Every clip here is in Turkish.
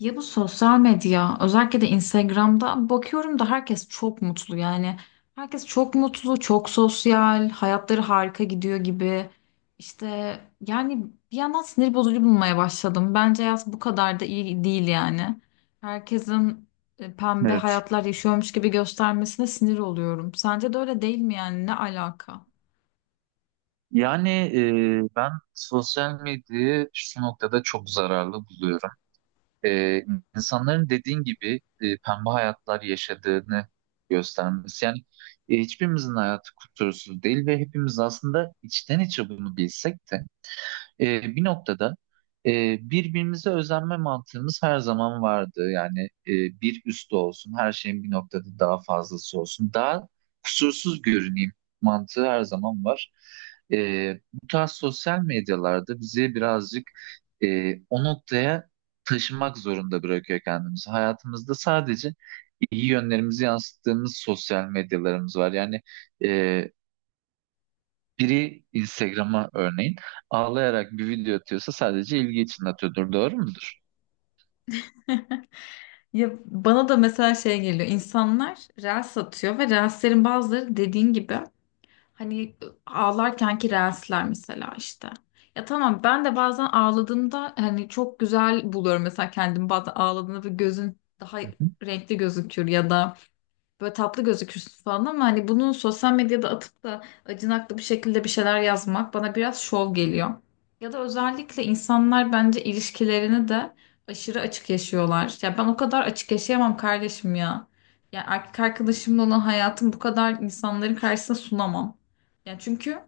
Ya bu sosyal medya özellikle de Instagram'da bakıyorum da herkes çok mutlu yani. Herkes çok mutlu, çok sosyal, hayatları harika gidiyor gibi. İşte yani bir yandan sinir bozucu bulmaya başladım. Bence yaz bu kadar da iyi değil yani. Herkesin pembe Evet. hayatlar yaşıyormuş gibi göstermesine sinir oluyorum. Sence de öyle değil mi yani? Ne alaka? Yani ben sosyal medyayı şu noktada çok zararlı buluyorum. E, insanların dediğin gibi pembe hayatlar yaşadığını göstermesi. Hiçbirimizin hayatı kusursuz değil ve hepimiz aslında içten içe bunu bilsek de bir noktada birbirimize özenme mantığımız her zaman vardı. Yani e, bir üstü olsun, her şeyin bir noktada daha fazlası olsun, daha kusursuz görüneyim mantığı her zaman var. Bu tarz sosyal medyalarda bizi birazcık o noktaya taşımak zorunda bırakıyor kendimizi. Hayatımızda sadece iyi yönlerimizi yansıttığımız sosyal medyalarımız var. E, Biri Instagram'a örneğin ağlayarak bir video atıyorsa sadece ilgi için atıyordur. Doğru mudur? Ya bana da mesela şey geliyor. İnsanlar reels satıyor ve reelslerin bazıları dediğin gibi. Hani ağlarkenki ki reelsler mesela işte. Ya tamam ben de bazen ağladığımda hani çok güzel buluyorum mesela kendimi bazen ağladığımda ve gözün daha Hı hı. renkli gözüküyor ya da böyle tatlı gözükürsün falan ama hani bunu sosyal medyada atıp da acınaklı bir şekilde bir şeyler yazmak bana biraz şov geliyor. Ya da özellikle insanlar bence ilişkilerini de aşırı açık yaşıyorlar. Ya ben o kadar açık yaşayamam kardeşim ya. Ya erkek arkadaşımla olan hayatım bu kadar insanların karşısına sunamam. Ya çünkü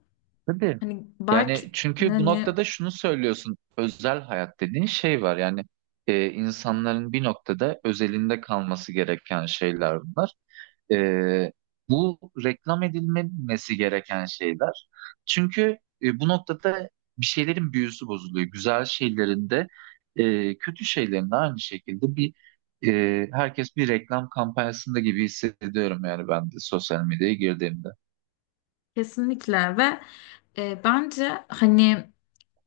Tabii. hani Yani belki çünkü bu hani noktada şunu söylüyorsun. Özel hayat dediğin şey var. İnsanların bir noktada özelinde kalması gereken şeyler bunlar. Ee, Bu reklam edilmemesi gereken şeyler. Çünkü bu noktada bir şeylerin büyüsü bozuluyor. Güzel şeylerin de kötü şeylerin de aynı şekilde herkes bir reklam kampanyasında gibi hissediyorum yani ben de sosyal medyaya girdiğimde. kesinlikle ve bence hani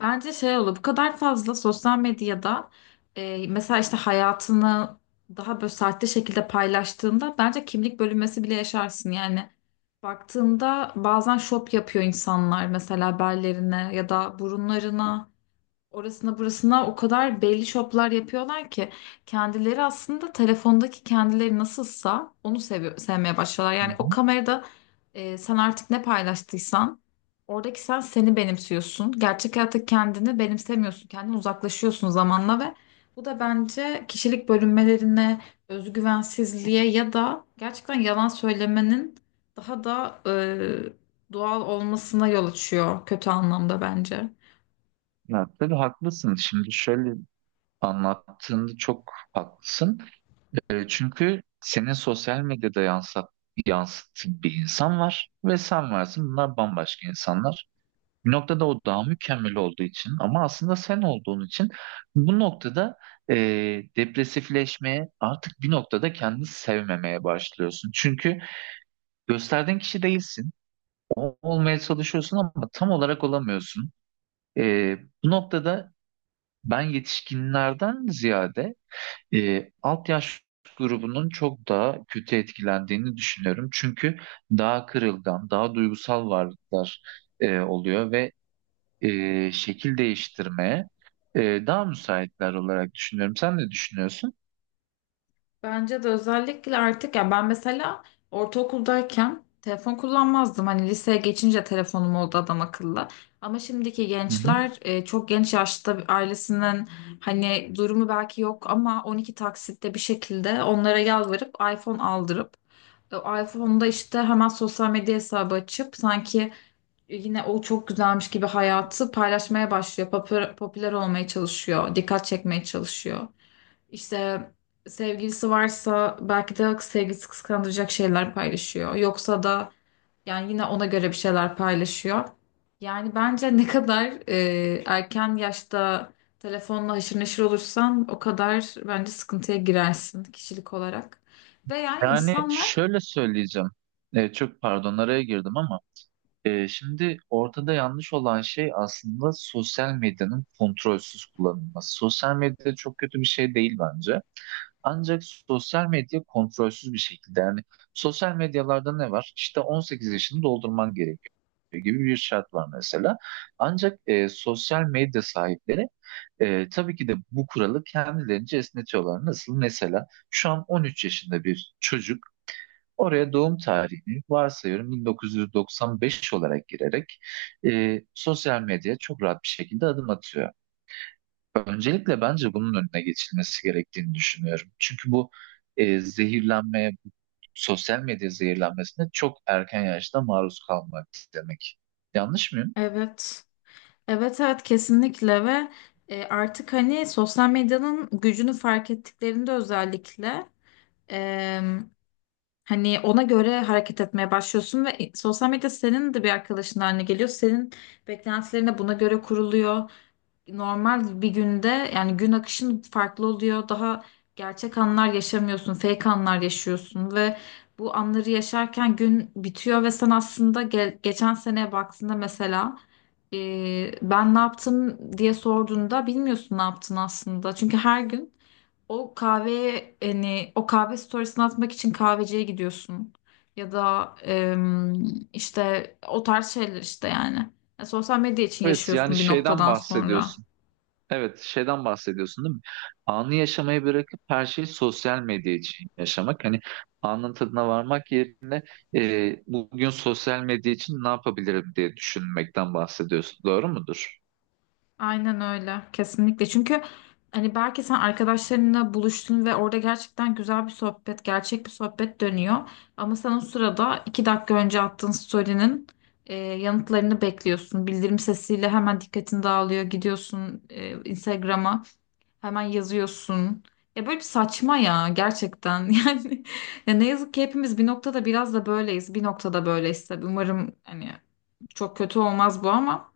bence şey olur bu kadar fazla sosyal medyada, mesela işte hayatını daha böyle sahte şekilde paylaştığında bence kimlik bölünmesi bile yaşarsın yani. Baktığında bazen şop yapıyor insanlar mesela bellerine ya da burunlarına, orasına burasına o kadar belli şoplar yapıyorlar ki kendileri aslında telefondaki kendileri nasılsa onu seviyor, sevmeye başlıyorlar. Hı Yani o hı. kamerada sen artık ne paylaştıysan oradaki sen seni benimsiyorsun. Gerçek hayatta kendini benimsemiyorsun. Kendini uzaklaşıyorsun zamanla ve bu da bence kişilik bölünmelerine, özgüvensizliğe ya da gerçekten yalan söylemenin daha da doğal olmasına yol açıyor kötü anlamda bence. Ya, tabii haklısın. Şimdi şöyle anlattığında çok haklısın. Çünkü senin sosyal medyada yansıttığın bir insan var ve sen varsın. Bunlar bambaşka insanlar. Bir noktada o daha mükemmel olduğu için ama aslında sen olduğun için bu noktada e, depresifleşmeye artık bir noktada kendini sevmemeye başlıyorsun. Çünkü gösterdiğin kişi değilsin. O olmaya çalışıyorsun ama tam olarak olamıyorsun. E, Bu noktada ben yetişkinlerden ziyade alt yaş grubunun çok daha kötü etkilendiğini düşünüyorum. Çünkü daha kırılgan, daha duygusal varlıklar oluyor ve şekil değiştirmeye e, daha müsaitler olarak düşünüyorum. Sen ne düşünüyorsun? Bence de özellikle artık ya ben mesela ortaokuldayken telefon kullanmazdım. Hani liseye geçince telefonum oldu adam akıllı. Ama şimdiki Hı hı. gençler çok genç yaşta bir ailesinin hani durumu belki yok ama 12 taksitte bir şekilde onlara yalvarıp iPhone aldırıp o iPhone'da işte hemen sosyal medya hesabı açıp sanki yine o çok güzelmiş gibi hayatı paylaşmaya başlıyor. Popüler, popüler olmaya çalışıyor, dikkat çekmeye çalışıyor. İşte sevgilisi varsa belki de sevgilisi kıskandıracak şeyler paylaşıyor. Yoksa da yani yine ona göre bir şeyler paylaşıyor. Yani bence ne kadar erken yaşta telefonla haşır neşir olursan o kadar bence sıkıntıya girersin kişilik olarak. Ve yani Yani insanlar şöyle söyleyeceğim. Çok pardon araya girdim ama şimdi ortada yanlış olan şey aslında sosyal medyanın kontrolsüz kullanılması. Sosyal medya çok kötü bir şey değil bence. Ancak sosyal medya kontrolsüz bir şekilde yani sosyal medyalarda ne var? İşte 18 yaşını doldurman gerekiyor gibi bir şart var mesela. Ancak sosyal medya sahipleri. Tabii ki de bu kuralı kendilerince esnetiyorlar. Nasıl? Mesela şu an 13 yaşında bir çocuk oraya doğum tarihini varsayıyorum 1995 olarak girerek sosyal medyaya çok rahat bir şekilde adım atıyor. Öncelikle bence bunun önüne geçilmesi gerektiğini düşünüyorum. Çünkü bu zehirlenmeye, bu sosyal medya zehirlenmesine çok erken yaşta maruz kalmak demek. Yanlış mıyım? evet evet evet kesinlikle ve artık hani sosyal medyanın gücünü fark ettiklerinde özellikle hani ona göre hareket etmeye başlıyorsun ve sosyal medya senin de bir arkadaşın haline geliyor. Senin beklentilerine buna göre kuruluyor. Normal bir günde yani gün akışın farklı oluyor. Daha gerçek anlar yaşamıyorsun, fake anlar yaşıyorsun ve bu anları yaşarken gün bitiyor ve sen aslında geçen seneye baktığında mesela ben ne yaptım diye sorduğunda bilmiyorsun ne yaptın aslında. Çünkü her gün o kahveye hani o kahve storiesini atmak için kahveciye gidiyorsun. Ya da işte o tarz şeyler işte yani. Ya sosyal medya için Evet, yani yaşıyorsun bir şeyden noktadan sonra. bahsediyorsun. Evet, şeyden bahsediyorsun değil mi? Anı yaşamayı bırakıp her şeyi sosyal medya için yaşamak. Hani anın tadına varmak yerine bugün sosyal medya için ne yapabilirim diye düşünmekten bahsediyorsun. Doğru mudur? Aynen öyle. Kesinlikle. Çünkü hani belki sen arkadaşlarınla buluştun ve orada gerçekten güzel bir sohbet, gerçek bir sohbet dönüyor. Ama sen o sırada iki dakika önce attığın story'nin yanıtlarını bekliyorsun. Bildirim sesiyle hemen dikkatin dağılıyor. Gidiyorsun Instagram'a. Hemen yazıyorsun. Ya böyle bir saçma ya gerçekten. Yani ya ne yazık ki hepimiz bir noktada biraz da böyleyiz. Bir noktada böyleyiz tabii. Umarım hani çok kötü olmaz bu ama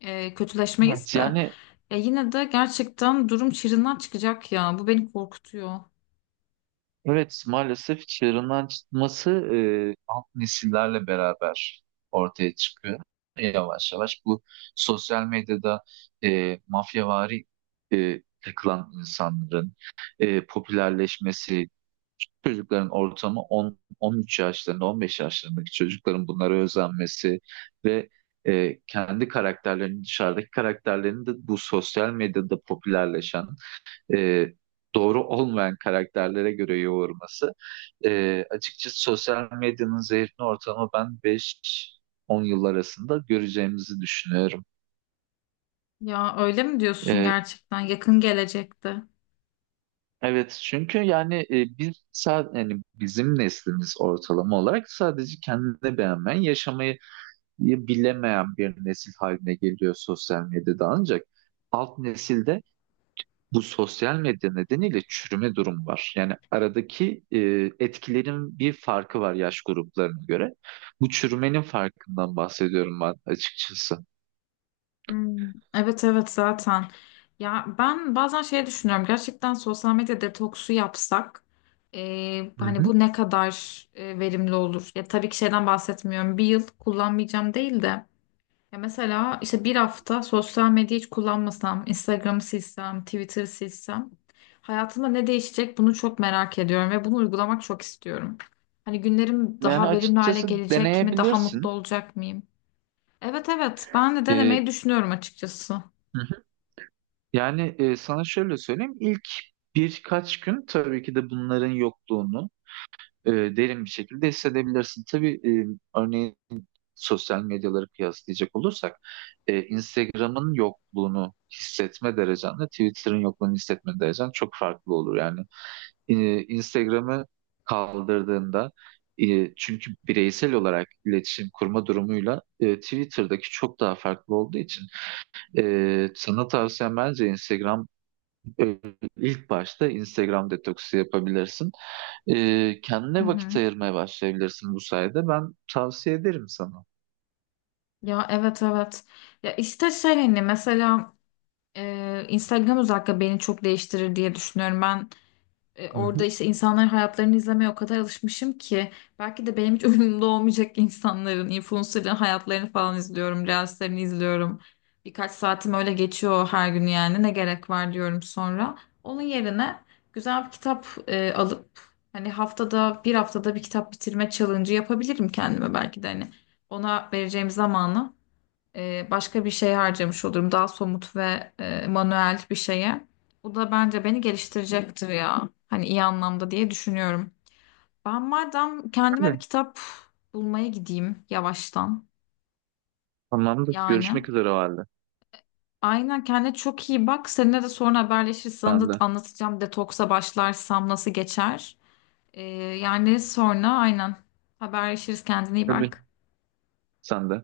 kötüleşmeyiz Evet. de. Yani Ya yine de gerçekten durum çığırından çıkacak ya. Bu beni korkutuyor. evet maalesef çığırından çıkması alt nesillerle beraber ortaya çıkıyor. Yavaş yavaş bu sosyal medyada mafyavari takılan insanların popülerleşmesi, küçük çocukların ortamı 10, 13 yaşlarında, 15 yaşlarındaki çocukların bunlara özenmesi ve kendi karakterlerini, dışarıdaki karakterlerini de bu sosyal medyada popülerleşen, e, doğru olmayan karakterlere göre yoğurması. Açıkçası sosyal medyanın zehirli ortamı ben 5-10 yıl arasında göreceğimizi düşünüyorum. Ya öyle mi diyorsun E, gerçekten? Yakın gelecekte. Evet çünkü yani biz sadece yani bizim neslimiz ortalama olarak sadece kendini beğenmeyen, yaşamayı bilemeyen bir nesil haline geliyor sosyal medyada ancak alt nesilde bu sosyal medya nedeniyle çürüme durumu var. Yani aradaki etkilerin bir farkı var yaş gruplarına göre. Bu çürümenin farkından bahsediyorum ben açıkçası. Hmm. Evet, evet zaten. Ya ben bazen şey düşünüyorum gerçekten sosyal medya detoksu yapsak Hı hani hı. bu ne kadar verimli olur? Ya tabii ki şeyden bahsetmiyorum. Bir yıl kullanmayacağım değil de ya mesela işte bir hafta sosyal medya hiç kullanmasam, Instagram'ı silsem, Twitter'ı silsem hayatımda ne değişecek bunu çok merak ediyorum ve bunu uygulamak çok istiyorum. Hani günlerim Yani daha verimli hale açıkçası gelecek mi? Daha mutlu deneyebilirsin. olacak mıyım? Evet, evet ben de denemeyi E, düşünüyorum açıkçası. hı hı. Sana şöyle söyleyeyim. İlk birkaç gün tabii ki de bunların yokluğunu derin bir şekilde hissedebilirsin. Tabii, örneğin sosyal medyaları kıyaslayacak olursak Instagram'ın yokluğunu hissetme derecenle Twitter'ın yokluğunu hissetme derecen çok farklı olur. Yani Instagram'ı kaldırdığında çünkü bireysel olarak iletişim kurma durumuyla Twitter'daki çok daha farklı olduğu için sana tavsiyem bence e, ilk başta Instagram detoksu yapabilirsin. Hı Kendine hı. vakit ayırmaya başlayabilirsin bu sayede. Ben tavsiye ederim sana. Ya evet, evet. Ya işte şey hani mesela Instagram özellikle beni çok değiştirir diye düşünüyorum. Ben E, Hı orada işte insanların hayatlarını izlemeye o kadar alışmışım ki belki de benim hiç umurumda olmayacak insanların, influencerların hayatlarını falan izliyorum, reelslerini izliyorum. Birkaç saatim öyle geçiyor her gün yani ne gerek var diyorum sonra. Onun yerine güzel bir kitap alıp hani haftada bir kitap bitirme challenge'ı yapabilirim kendime belki de hani ona vereceğim zamanı başka bir şey harcamış olurum. Daha somut ve manuel bir şeye. Bu da bence beni geliştirecektir ya. Hani iyi anlamda diye düşünüyorum. Ben madem kendime bir hı. kitap bulmaya gideyim yavaştan. Tamamdır. Yani. Görüşmek üzere o halde. Aynen kendine çok iyi bak. Seninle de sonra haberleşiriz. Sana Sen da de. anlatacağım detoksa başlarsam nasıl geçer. E, yani sonra aynen haberleşiriz. Kendine iyi Tabii. bak. Sen de.